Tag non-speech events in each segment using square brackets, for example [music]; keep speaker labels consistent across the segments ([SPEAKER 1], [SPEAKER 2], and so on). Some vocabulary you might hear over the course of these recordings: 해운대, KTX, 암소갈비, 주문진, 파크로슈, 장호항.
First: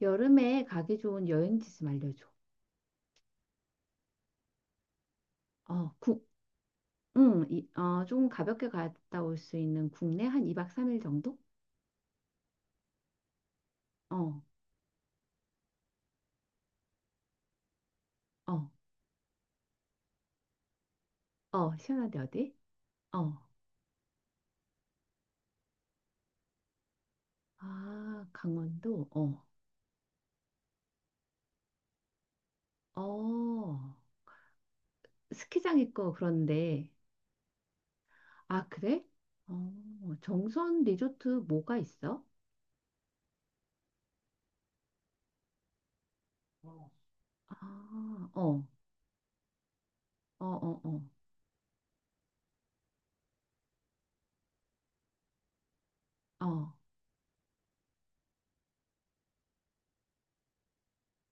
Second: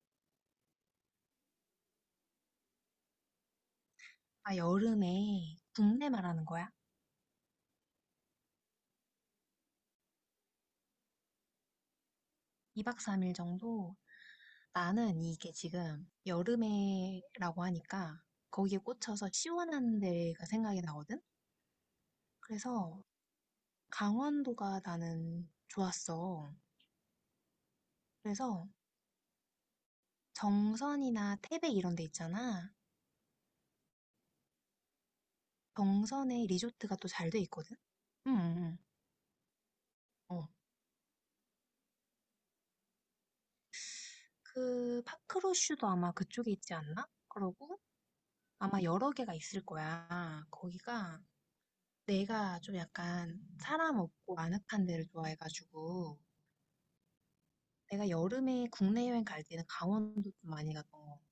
[SPEAKER 1] 여름에 가기 좋은 여행지 좀 알려줘.
[SPEAKER 2] 아, 여름에
[SPEAKER 1] 어,
[SPEAKER 2] 국내
[SPEAKER 1] 국,
[SPEAKER 2] 말하는 거야?
[SPEAKER 1] 응, 이, 어, 조금 가볍게 갔다 올 수 있는 국내 한 2박 3일 정도?
[SPEAKER 2] 2박 3일 정도?
[SPEAKER 1] 어,
[SPEAKER 2] 나는 이게 지금 여름에라고 하니까
[SPEAKER 1] 어,
[SPEAKER 2] 거기에 꽂혀서 시원한 데가 생각이 나거든?
[SPEAKER 1] 어, 시원한데 어디?
[SPEAKER 2] 그래서
[SPEAKER 1] 어,
[SPEAKER 2] 강원도가 나는 좋았어.
[SPEAKER 1] 아,
[SPEAKER 2] 그래서
[SPEAKER 1] 강원도? 어,
[SPEAKER 2] 정선이나 태백 이런 데 있잖아.
[SPEAKER 1] 어, 스키장 있고
[SPEAKER 2] 정선에
[SPEAKER 1] 그런데.
[SPEAKER 2] 리조트가 또 잘 돼 있거든? 응, 응,
[SPEAKER 1] 아,
[SPEAKER 2] 응.
[SPEAKER 1] 그래? 어,
[SPEAKER 2] 어,
[SPEAKER 1] 정선 리조트 뭐가 있어?
[SPEAKER 2] 그 파크로슈도 아마 그쪽에 있지
[SPEAKER 1] 어.
[SPEAKER 2] 않나? 그러고
[SPEAKER 1] 아, 어,
[SPEAKER 2] 아마 여러 개가 있을
[SPEAKER 1] 어,
[SPEAKER 2] 거야.
[SPEAKER 1] 어, 어,
[SPEAKER 2] 거기가 내가 좀 약간 사람 없고 아늑한 데를 좋아해가지고
[SPEAKER 1] 어.
[SPEAKER 2] 내가 여름에 국내 여행 갈 때는 강원도 좀 많이 갔던 것 같아.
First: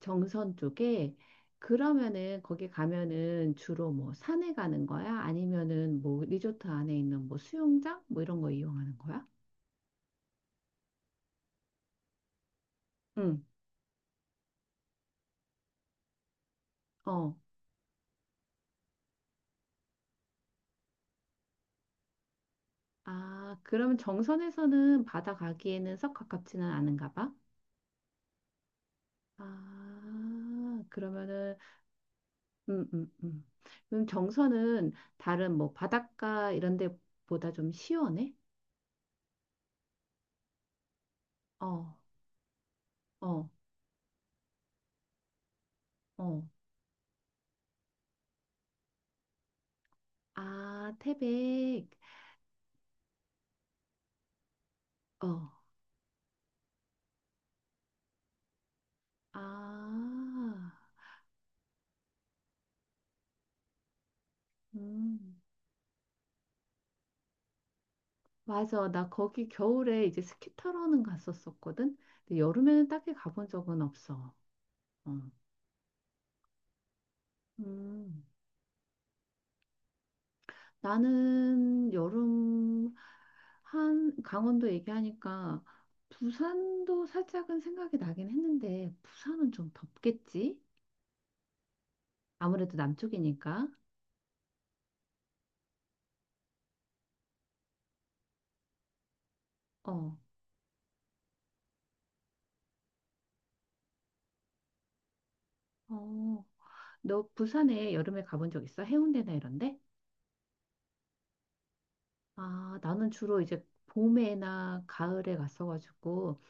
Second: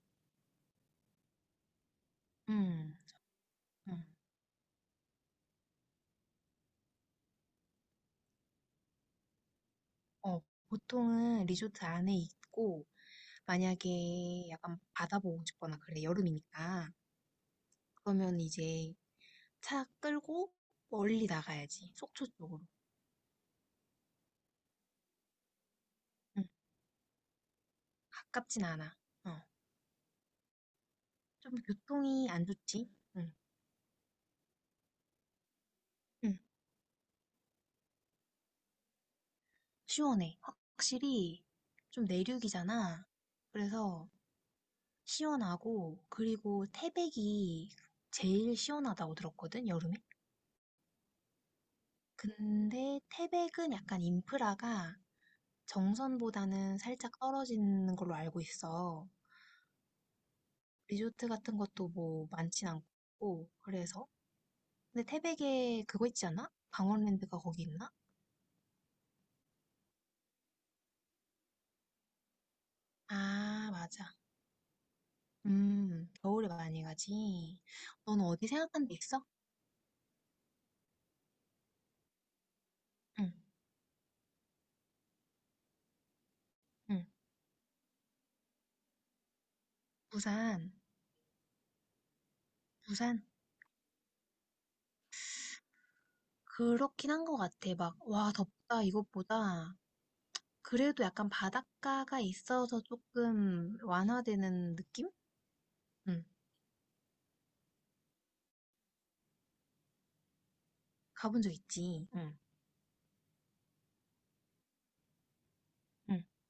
[SPEAKER 1] 정선 쪽에 그러면은 거기
[SPEAKER 2] 음,
[SPEAKER 1] 가면은 주로
[SPEAKER 2] 음,
[SPEAKER 1] 뭐 산에 가는 거야? 아니면은 뭐 리조트 안에 있는 뭐 수영장 뭐 이런 거 이용하는 거야?
[SPEAKER 2] 어, 보통은 리조트 안에 있고
[SPEAKER 1] 응.
[SPEAKER 2] 만약에 약간 바다 보고 싶거나 그래 여름이니까
[SPEAKER 1] 어.
[SPEAKER 2] 그러면 이제 차 끌고 멀리 나가야지, 속초 쪽으로.
[SPEAKER 1] 아, 그러면 정선에서는 바다 가기에는 썩
[SPEAKER 2] 응,
[SPEAKER 1] 가깝지는 않은가 봐.
[SPEAKER 2] 가깝진 않아. 어,
[SPEAKER 1] 아,
[SPEAKER 2] 좀
[SPEAKER 1] 그러면은
[SPEAKER 2] 교통이 안
[SPEAKER 1] 음,
[SPEAKER 2] 좋지.
[SPEAKER 1] 음,
[SPEAKER 2] 응,
[SPEAKER 1] 음. 그럼 정선은 다른 뭐
[SPEAKER 2] 응,
[SPEAKER 1] 바닷가 이런 데보다 좀 시원해?
[SPEAKER 2] 시원해. 확실히
[SPEAKER 1] 어,
[SPEAKER 2] 좀 내륙이잖아.
[SPEAKER 1] 어,
[SPEAKER 2] 그래서 시원하고,
[SPEAKER 1] 어.
[SPEAKER 2] 그리고 태백이 제일 시원하다고 들었거든, 여름에.
[SPEAKER 1] 아, 태백.
[SPEAKER 2] 근데 태백은 약간 인프라가
[SPEAKER 1] 어.
[SPEAKER 2] 정선보다는 살짝 떨어지는 걸로 알고 있어.
[SPEAKER 1] 아.
[SPEAKER 2] 리조트 같은 것도 뭐 많진 않고, 그래서. 근데
[SPEAKER 1] 음,
[SPEAKER 2] 태백에 그거 있지 않아? 강원랜드가 거기 있나?
[SPEAKER 1] 맞아. 나 거기 겨울에 이제 스키 타러는 갔었었거든. 근데 여름에는 딱히 가본
[SPEAKER 2] 아,
[SPEAKER 1] 적은
[SPEAKER 2] 맞아.
[SPEAKER 1] 없어. 어.
[SPEAKER 2] 겨울에 많이 가지. 넌
[SPEAKER 1] 음,
[SPEAKER 2] 어디 생각한 데 있어?
[SPEAKER 1] 나는 여름
[SPEAKER 2] 응,
[SPEAKER 1] 한 강원도 얘기하니까
[SPEAKER 2] 응.
[SPEAKER 1] 부산도 살짝은 생각이 나긴 했는데 부산은 좀 덥겠지?
[SPEAKER 2] 부산,
[SPEAKER 1] 아무래도
[SPEAKER 2] 부산.
[SPEAKER 1] 남쪽이니까.
[SPEAKER 2] 그렇긴 한 것 같아. 막, 와, 덥다, 이것보다.
[SPEAKER 1] 어,
[SPEAKER 2] 그래도 약간 바닷가가 있어서 조금 완화되는 느낌? 응.
[SPEAKER 1] 어. 너 부산에 여름에 가본 적 있어? 해운대나 이런데?
[SPEAKER 2] 가본 적 있지. 응,
[SPEAKER 1] 아, 나는 주로 이제 봄에나 가을에
[SPEAKER 2] 응,
[SPEAKER 1] 갔어가지고.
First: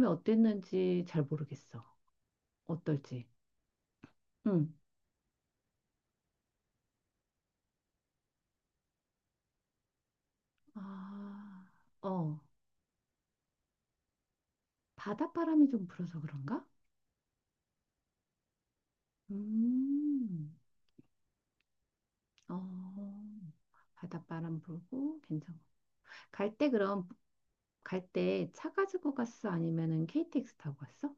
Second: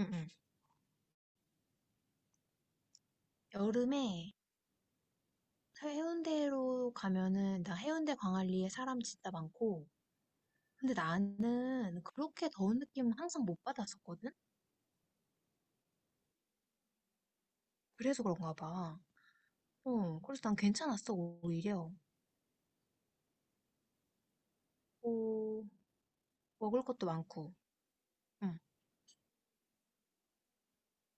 [SPEAKER 2] 응, 응.
[SPEAKER 1] 어땠는지 잘 모르겠어. 어떨지.
[SPEAKER 2] 여름에
[SPEAKER 1] 응.
[SPEAKER 2] 해운대로 가면은, 나 해운대 광안리에 사람 진짜 많고, 근데
[SPEAKER 1] 아,
[SPEAKER 2] 나는
[SPEAKER 1] 어.
[SPEAKER 2] 그렇게 더운 느낌은 항상 못 받았었거든?
[SPEAKER 1] 바닷바람이 좀 불어서 그런가?
[SPEAKER 2] 그래서 그런가 봐. 어, 그래서
[SPEAKER 1] 음,
[SPEAKER 2] 난 괜찮았어, 오히려.
[SPEAKER 1] 어. 바닷바람 불고 괜찮고.
[SPEAKER 2] 오,
[SPEAKER 1] 갈 때
[SPEAKER 2] 먹을 것도
[SPEAKER 1] 그럼
[SPEAKER 2] 많고.
[SPEAKER 1] 갈 때
[SPEAKER 2] 응.
[SPEAKER 1] 차 가지고 갔어? 아니면은 KTX 타고 갔어?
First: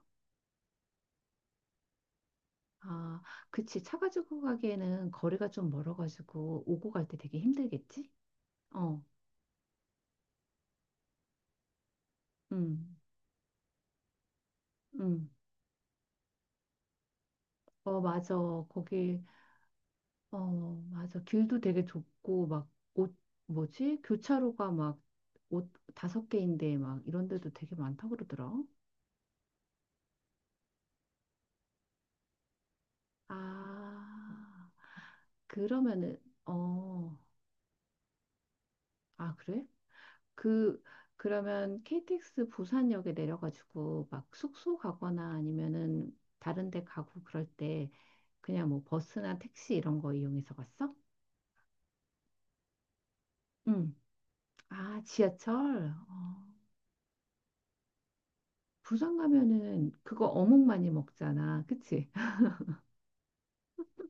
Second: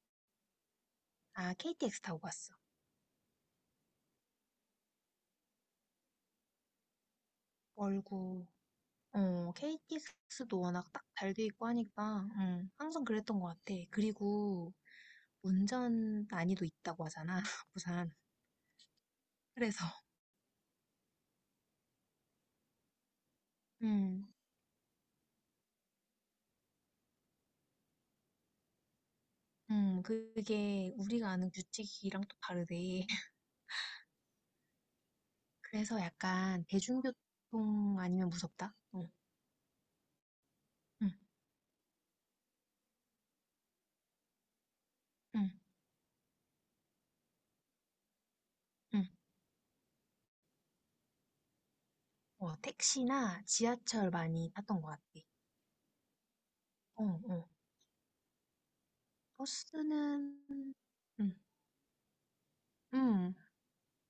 [SPEAKER 2] 아, KTX 타고 갔어.
[SPEAKER 1] 아, 그치. 차 가지고 가기에는 거리가 좀 멀어가지고 오고 갈 때 되게 힘들겠지?
[SPEAKER 2] 멀고,
[SPEAKER 1] 어,
[SPEAKER 2] 어, KTX도 워낙 딱 잘 돼 있고 하니까,
[SPEAKER 1] 음,
[SPEAKER 2] 항상 그랬던 것 같아. 그리고
[SPEAKER 1] 음.
[SPEAKER 2] 운전 난이도 있다고 하잖아, [laughs]
[SPEAKER 1] 어,
[SPEAKER 2] 부산.
[SPEAKER 1] 맞아. 거기
[SPEAKER 2] 그래서,
[SPEAKER 1] 어, 맞아. 길도 되게 좁고, 막, 옷, 뭐지?
[SPEAKER 2] 음,
[SPEAKER 1] 교차로가 막, 옷 다섯 개인데, 막, 이런 데도 되게 많다고 그러더라.
[SPEAKER 2] 그게 우리가 아는 규칙이랑 또 다르대. [laughs]
[SPEAKER 1] 아,
[SPEAKER 2] 그래서
[SPEAKER 1] 그러면은,
[SPEAKER 2] 약간
[SPEAKER 1] 어,
[SPEAKER 2] 대중교통 아니면 무섭다? 응,
[SPEAKER 1] 아, 그래? 그,
[SPEAKER 2] 응,
[SPEAKER 1] 그러면 KTX 부산역에 내려가지고, 막, 숙소 가거나
[SPEAKER 2] 응,
[SPEAKER 1] 아니면은, 다른 데 가고 그럴 때, 그냥 뭐,
[SPEAKER 2] 응.
[SPEAKER 1] 버스나 택시 이런 거 이용해서 갔어?
[SPEAKER 2] 어, 택시나
[SPEAKER 1] 응.
[SPEAKER 2] 지하철 많이 탔던 것
[SPEAKER 1] 아,
[SPEAKER 2] 같아.
[SPEAKER 1] 지하철? 어,
[SPEAKER 2] 어, 어.
[SPEAKER 1] 부산 가면은,
[SPEAKER 2] 버스는,
[SPEAKER 1] 그거 어묵 많이
[SPEAKER 2] 응,
[SPEAKER 1] 먹잖아. 그치?
[SPEAKER 2] 응,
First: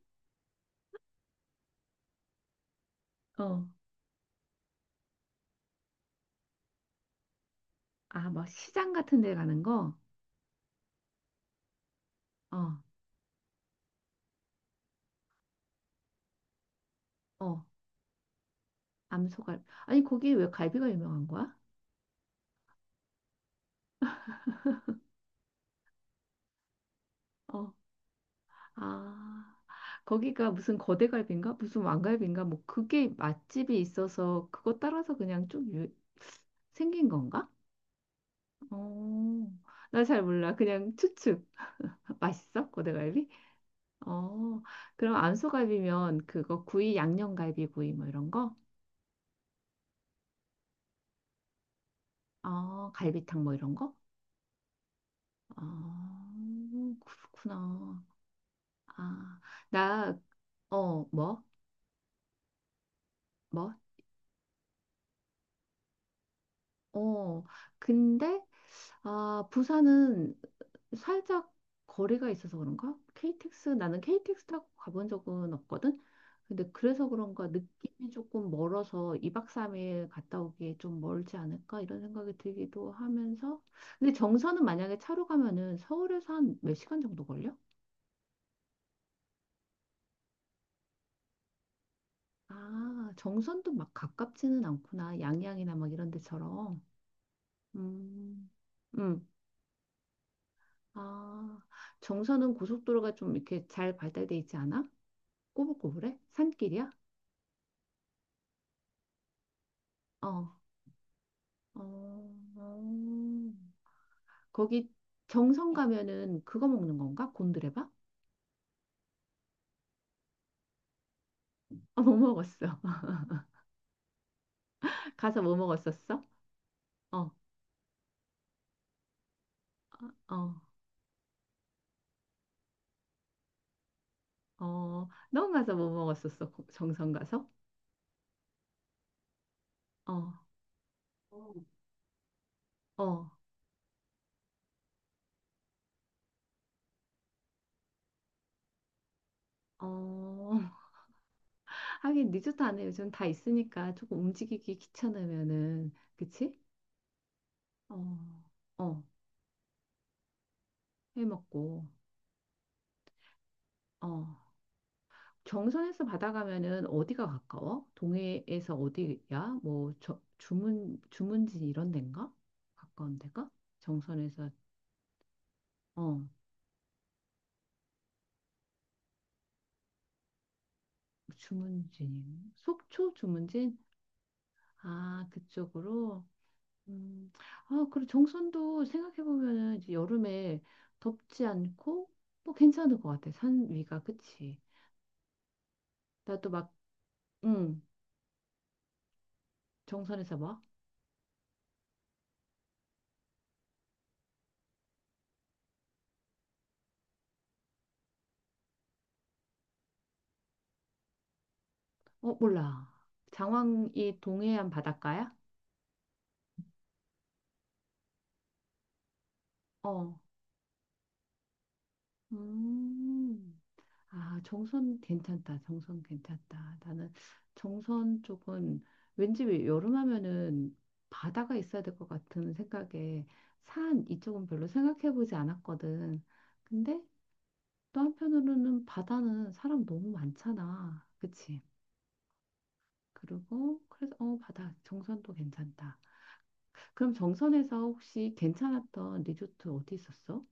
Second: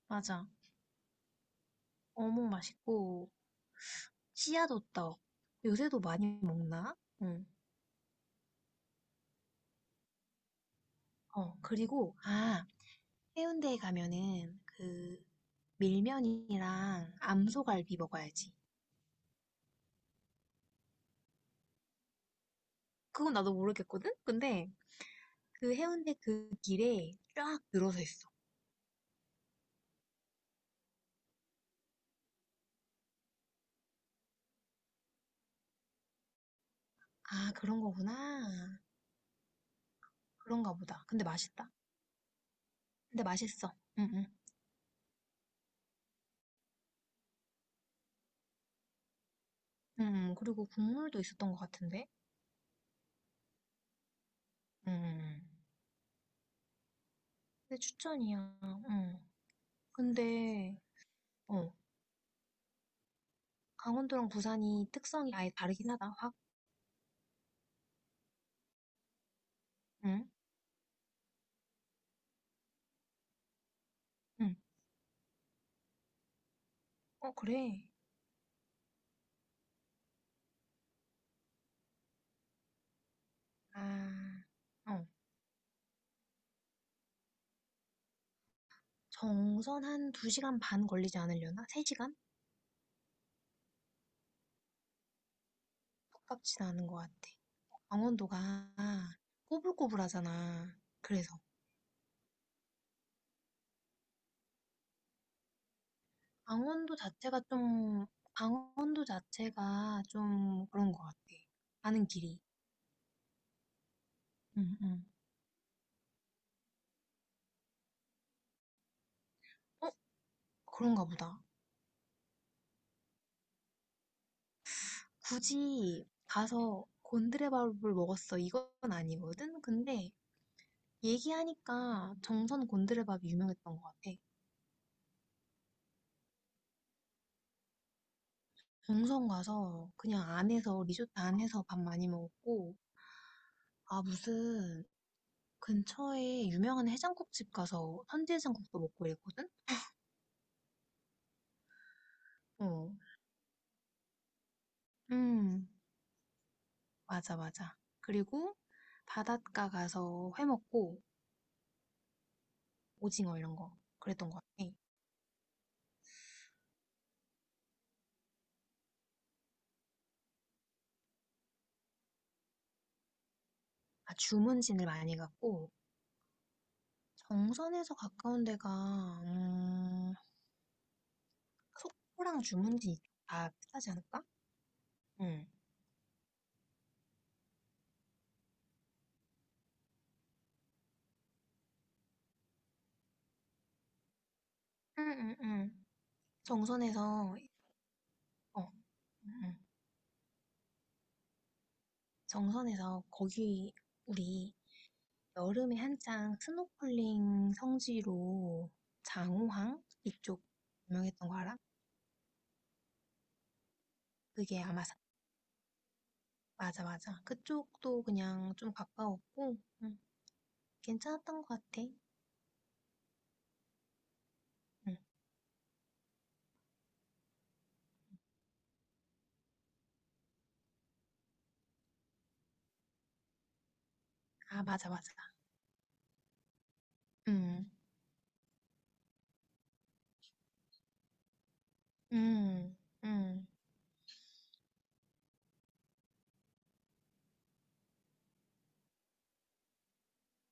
[SPEAKER 2] 맞아. 어묵 맛있고,
[SPEAKER 1] 어,
[SPEAKER 2] 씨앗 호떡. 요새도 많이 먹나? 응.
[SPEAKER 1] 아, 막 시장 같은 데 가는 거?
[SPEAKER 2] 어, 그리고, 아,
[SPEAKER 1] 어,
[SPEAKER 2] 해운대에 가면은 그 밀면이랑
[SPEAKER 1] 어,
[SPEAKER 2] 암소갈비 먹어야지.
[SPEAKER 1] 암소갈비. 아니, 거기 왜 갈비가 유명한 거야?
[SPEAKER 2] 그건 나도 모르겠거든? 근데 그 해운대 그 길에 쫙
[SPEAKER 1] 어,
[SPEAKER 2] 늘어서 있어.
[SPEAKER 1] 아, 거기가 무슨 거대갈비인가? 무슨 왕갈비인가? 뭐, 그게 맛집이 있어서 그거 따라서 그냥 좀 유, 생긴 건가?
[SPEAKER 2] 아, 그런 거구나.
[SPEAKER 1] 어, 나 잘 몰라.
[SPEAKER 2] 그런가
[SPEAKER 1] 그냥
[SPEAKER 2] 보다. 근데
[SPEAKER 1] 추측.
[SPEAKER 2] 맛있다.
[SPEAKER 1] [laughs] 맛있어? 거대갈
[SPEAKER 2] 근데
[SPEAKER 1] 비
[SPEAKER 2] 맛있어. 응, 응.
[SPEAKER 1] 어, 그럼 안소갈비면 그거 구이, 양념갈비 구이 뭐 이런 거?
[SPEAKER 2] 응, 응. 그리고 국물도 있었던 것 같은데?
[SPEAKER 1] 어, 갈비탕 뭐 이런 거?
[SPEAKER 2] 응, 응, 응.
[SPEAKER 1] 아
[SPEAKER 2] 근데
[SPEAKER 1] 그렇구나.
[SPEAKER 2] 추천이야. 응.
[SPEAKER 1] 아, 나,
[SPEAKER 2] 근데,
[SPEAKER 1] 어, 뭐?
[SPEAKER 2] 어,
[SPEAKER 1] 뭐?
[SPEAKER 2] 강원도랑 부산이 특성이 아예 다르긴 하다, 확.
[SPEAKER 1] 어, 근데, 아,
[SPEAKER 2] 응?
[SPEAKER 1] 부산은 살짝 거리가 있어서 그런가? KTX, 나는 KTX
[SPEAKER 2] 응.
[SPEAKER 1] 타고 가본 적은 없거든? 근데 그래서
[SPEAKER 2] 어,
[SPEAKER 1] 그런가
[SPEAKER 2] 그래.
[SPEAKER 1] 느낌이 조금 멀어서 2박 3일 갔다 오기에 좀 멀지 않을까? 이런 생각이 들기도 하면서. 근데
[SPEAKER 2] 아,
[SPEAKER 1] 정선은 만약에
[SPEAKER 2] 어.
[SPEAKER 1] 차로 가면은 서울에서 한 몇 시간 정도 걸려?
[SPEAKER 2] 정선 한 2시간 반 걸리지 않으려나? 3시간?
[SPEAKER 1] 아, 정선도 막 가깝지는 않구나. 양양이나 막 이런
[SPEAKER 2] 가깝진
[SPEAKER 1] 데처럼.
[SPEAKER 2] 않은 것 같아.
[SPEAKER 1] 음.
[SPEAKER 2] 강원도가
[SPEAKER 1] 음,
[SPEAKER 2] 꼬불꼬불하잖아. 그래서.
[SPEAKER 1] 아, 정선은 고속도로가 좀 이렇게 잘 발달돼 있지 않아? 꼬불꼬불해? 산길이야?
[SPEAKER 2] 강원도 자체가 좀, 강원도 자체가
[SPEAKER 1] 어,
[SPEAKER 2] 좀 그런 것 같아.
[SPEAKER 1] 어,
[SPEAKER 2] 가는 길이.
[SPEAKER 1] 어.
[SPEAKER 2] 응,
[SPEAKER 1] 거기
[SPEAKER 2] 응.
[SPEAKER 1] 정선 가면은 그거 먹는 건가? 곤드레밥? [laughs]
[SPEAKER 2] 어? 그런가 보다.
[SPEAKER 1] 아, 뭐 먹었어? [laughs] 가서 뭐
[SPEAKER 2] 굳이
[SPEAKER 1] 먹었었어?
[SPEAKER 2] 가서
[SPEAKER 1] 어,
[SPEAKER 2] 곤드레밥을 먹었어. 이건 아니거든? 근데
[SPEAKER 1] 어,
[SPEAKER 2] 얘기하니까 정선 곤드레밥이 유명했던 것 같아.
[SPEAKER 1] 어. 넌 가서 뭐 먹었었어? 정선 가서?
[SPEAKER 2] 정선 가서
[SPEAKER 1] 어,
[SPEAKER 2] 그냥 안에서 리조트 안에서 밥 많이 먹었고,
[SPEAKER 1] 어,
[SPEAKER 2] 아, 무슨 근처에 유명한 해장국집 가서 선지 해장국도 먹고 이랬거든?
[SPEAKER 1] 어. [laughs] 하긴 리조트 안에
[SPEAKER 2] 어.
[SPEAKER 1] 요즘 다 있으니까 조금 움직이기
[SPEAKER 2] 음,
[SPEAKER 1] 귀찮으면은, 그치?
[SPEAKER 2] 맞아, 맞아.
[SPEAKER 1] 어,
[SPEAKER 2] 그리고
[SPEAKER 1] 어.
[SPEAKER 2] 바닷가 가서 회 먹고
[SPEAKER 1] 해 먹고,
[SPEAKER 2] 오징어 이런 거
[SPEAKER 1] 어.
[SPEAKER 2] 그랬던 것 같아.
[SPEAKER 1] 경선에서 받아가면은 어디가 가까워? 동해에서 어디야? 뭐 저, 주문진 이런 데인가? 가까운 데가?
[SPEAKER 2] 아,
[SPEAKER 1] 정선에서
[SPEAKER 2] 주문진을 많이 갔고
[SPEAKER 1] 어
[SPEAKER 2] 정선에서 가까운 데가, 음, 속초랑
[SPEAKER 1] 주문진
[SPEAKER 2] 주문진 이쪽
[SPEAKER 1] 속초
[SPEAKER 2] 다
[SPEAKER 1] 주문진
[SPEAKER 2] 비슷하지 않을까?
[SPEAKER 1] 아
[SPEAKER 2] 응,
[SPEAKER 1] 그쪽으로 음, 아 그리고 정선도 생각해 보면은 이제 여름에 덥지 않고 뭐 괜찮을 것 같아 산 위가 그치?
[SPEAKER 2] 응, 응응
[SPEAKER 1] 나도 막
[SPEAKER 2] 정선에서,
[SPEAKER 1] 응
[SPEAKER 2] 어, 응, 응.
[SPEAKER 1] 정선에서 막
[SPEAKER 2] 정선에서 거기 우리 여름에 한창 스노클링 성지로 장호항 이쪽 유명했던 거 알아?
[SPEAKER 1] 어 몰라 장왕이
[SPEAKER 2] 그게
[SPEAKER 1] 동해안
[SPEAKER 2] 아마,
[SPEAKER 1] 바닷가야?
[SPEAKER 2] 맞아, 맞아. 그쪽도 그냥 좀 가까웠고, 응,
[SPEAKER 1] 어
[SPEAKER 2] 괜찮았던 것 같아. 응.
[SPEAKER 1] 음. 아, 정선 괜찮다. 정선 괜찮다. 나는 정선 쪽은 왠지 왜 여름 하면은 바다가 있어야 될 것 같은 생각에 산 이쪽은
[SPEAKER 2] 아,
[SPEAKER 1] 별로
[SPEAKER 2] 맞아, 맞아.
[SPEAKER 1] 생각해 보지 않았거든. 근데
[SPEAKER 2] 음,
[SPEAKER 1] 또 한편으로는 바다는 사람 너무 많잖아. 그치?
[SPEAKER 2] 음, 음.
[SPEAKER 1] 그리고 그래서 어, 바다 정선도 괜찮다. 그럼 정선에서 혹시 괜찮았던 리조트 어디 있었어?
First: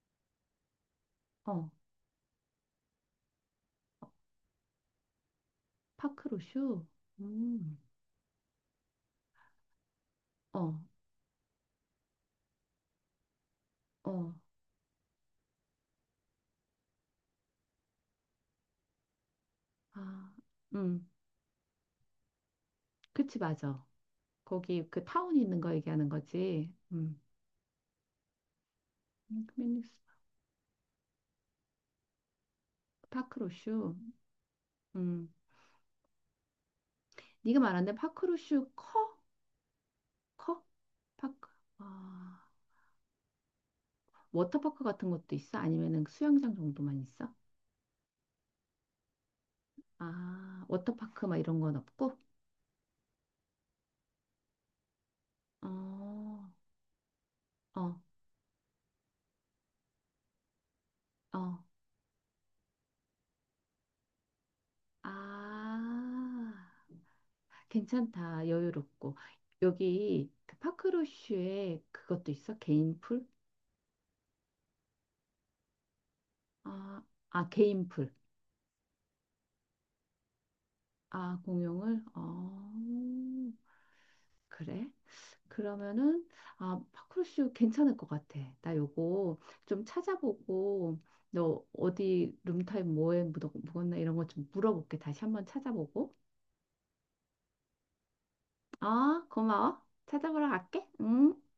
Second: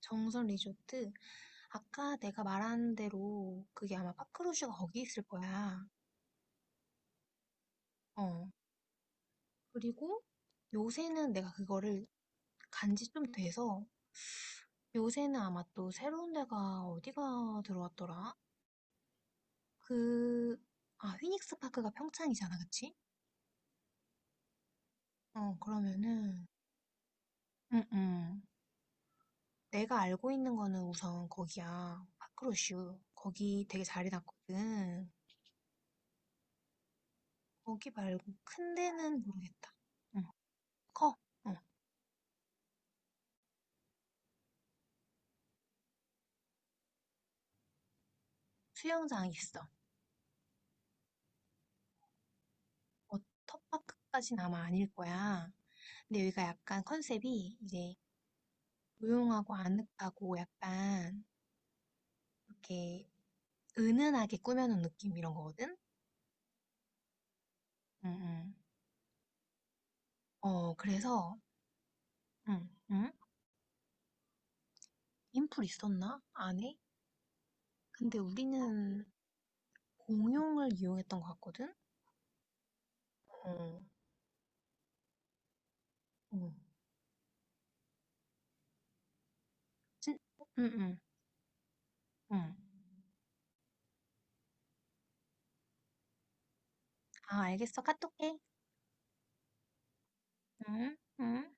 [SPEAKER 2] 정선 리조트,
[SPEAKER 1] 어,
[SPEAKER 2] 아까 내가 말한 대로, 그게 아마 파크루슈가 거기 있을 거야.
[SPEAKER 1] 파크로슈? 음.
[SPEAKER 2] 어, 그리고
[SPEAKER 1] 어,
[SPEAKER 2] 요새는 내가 그거를 간지 좀 돼서
[SPEAKER 1] 어.
[SPEAKER 2] 요새는 아마 또 새로운 데가 어디가 들어왔더라?
[SPEAKER 1] 아,
[SPEAKER 2] 그,
[SPEAKER 1] 음,
[SPEAKER 2] 아, 휘닉스 파크가 평창이잖아, 그치?
[SPEAKER 1] 그치, 맞아. 거기 그 타운
[SPEAKER 2] 어,
[SPEAKER 1] 있는 거 얘기하는
[SPEAKER 2] 그러면은,
[SPEAKER 1] 거지.
[SPEAKER 2] 응, 응.
[SPEAKER 1] 커뮤니스
[SPEAKER 2] 내가 알고 있는 거는 우선 거기야. 파크로슈. 거기 되게
[SPEAKER 1] 파크로슈.
[SPEAKER 2] 잘 해놨거든.
[SPEAKER 1] 음, 네가 말한
[SPEAKER 2] 거기
[SPEAKER 1] 데
[SPEAKER 2] 말고
[SPEAKER 1] 파크로슈
[SPEAKER 2] 큰
[SPEAKER 1] 커?
[SPEAKER 2] 데는 모르겠다. 응,
[SPEAKER 1] 커?
[SPEAKER 2] 커.
[SPEAKER 1] 파크.
[SPEAKER 2] 어,
[SPEAKER 1] 아, 워터파크 같은 것도 있어? 아니면은 그 수영장 정도만 있어?
[SPEAKER 2] 수영장 있어.
[SPEAKER 1] 아, 워터파크 막 이런 건 없고?
[SPEAKER 2] 워터파크까지는 아마 아닐 거야. 근데 여기가
[SPEAKER 1] 어,
[SPEAKER 2] 약간 컨셉이 이제
[SPEAKER 1] 어,
[SPEAKER 2] 조용하고 아늑하고 약간
[SPEAKER 1] 어.
[SPEAKER 2] 이렇게 은은하게 꾸며놓은
[SPEAKER 1] 아,
[SPEAKER 2] 느낌 이런 거거든? 응,
[SPEAKER 1] 괜찮다.
[SPEAKER 2] 응.
[SPEAKER 1] 여유롭고. 여기 그
[SPEAKER 2] 어, 그래서
[SPEAKER 1] 파크로슈에 그것도 있어?
[SPEAKER 2] 응,
[SPEAKER 1] 개인
[SPEAKER 2] 응,
[SPEAKER 1] 풀?
[SPEAKER 2] 인풀 있었나? 안에?
[SPEAKER 1] 아, 아, 개인 풀.
[SPEAKER 2] 근데 우리는 공용을 이용했던 것
[SPEAKER 1] 아,
[SPEAKER 2] 같거든?
[SPEAKER 1] 공용을? 어,
[SPEAKER 2] 어,
[SPEAKER 1] 그래? 그러면은,
[SPEAKER 2] 어.
[SPEAKER 1] 아, 파크루쇼 괜찮을 것 같아. 나 요거 좀
[SPEAKER 2] 진- 응, 응,
[SPEAKER 1] 찾아보고, 너 어디
[SPEAKER 2] 응,
[SPEAKER 1] 룸타입 뭐에 묵었나 이런 거 좀 물어볼게. 다시 한번 찾아보고.
[SPEAKER 2] 아, 알겠어. 카톡해.
[SPEAKER 1] 아, 고마워. 찾아보러 갈게.
[SPEAKER 2] 응,
[SPEAKER 1] 응?
[SPEAKER 2] 응.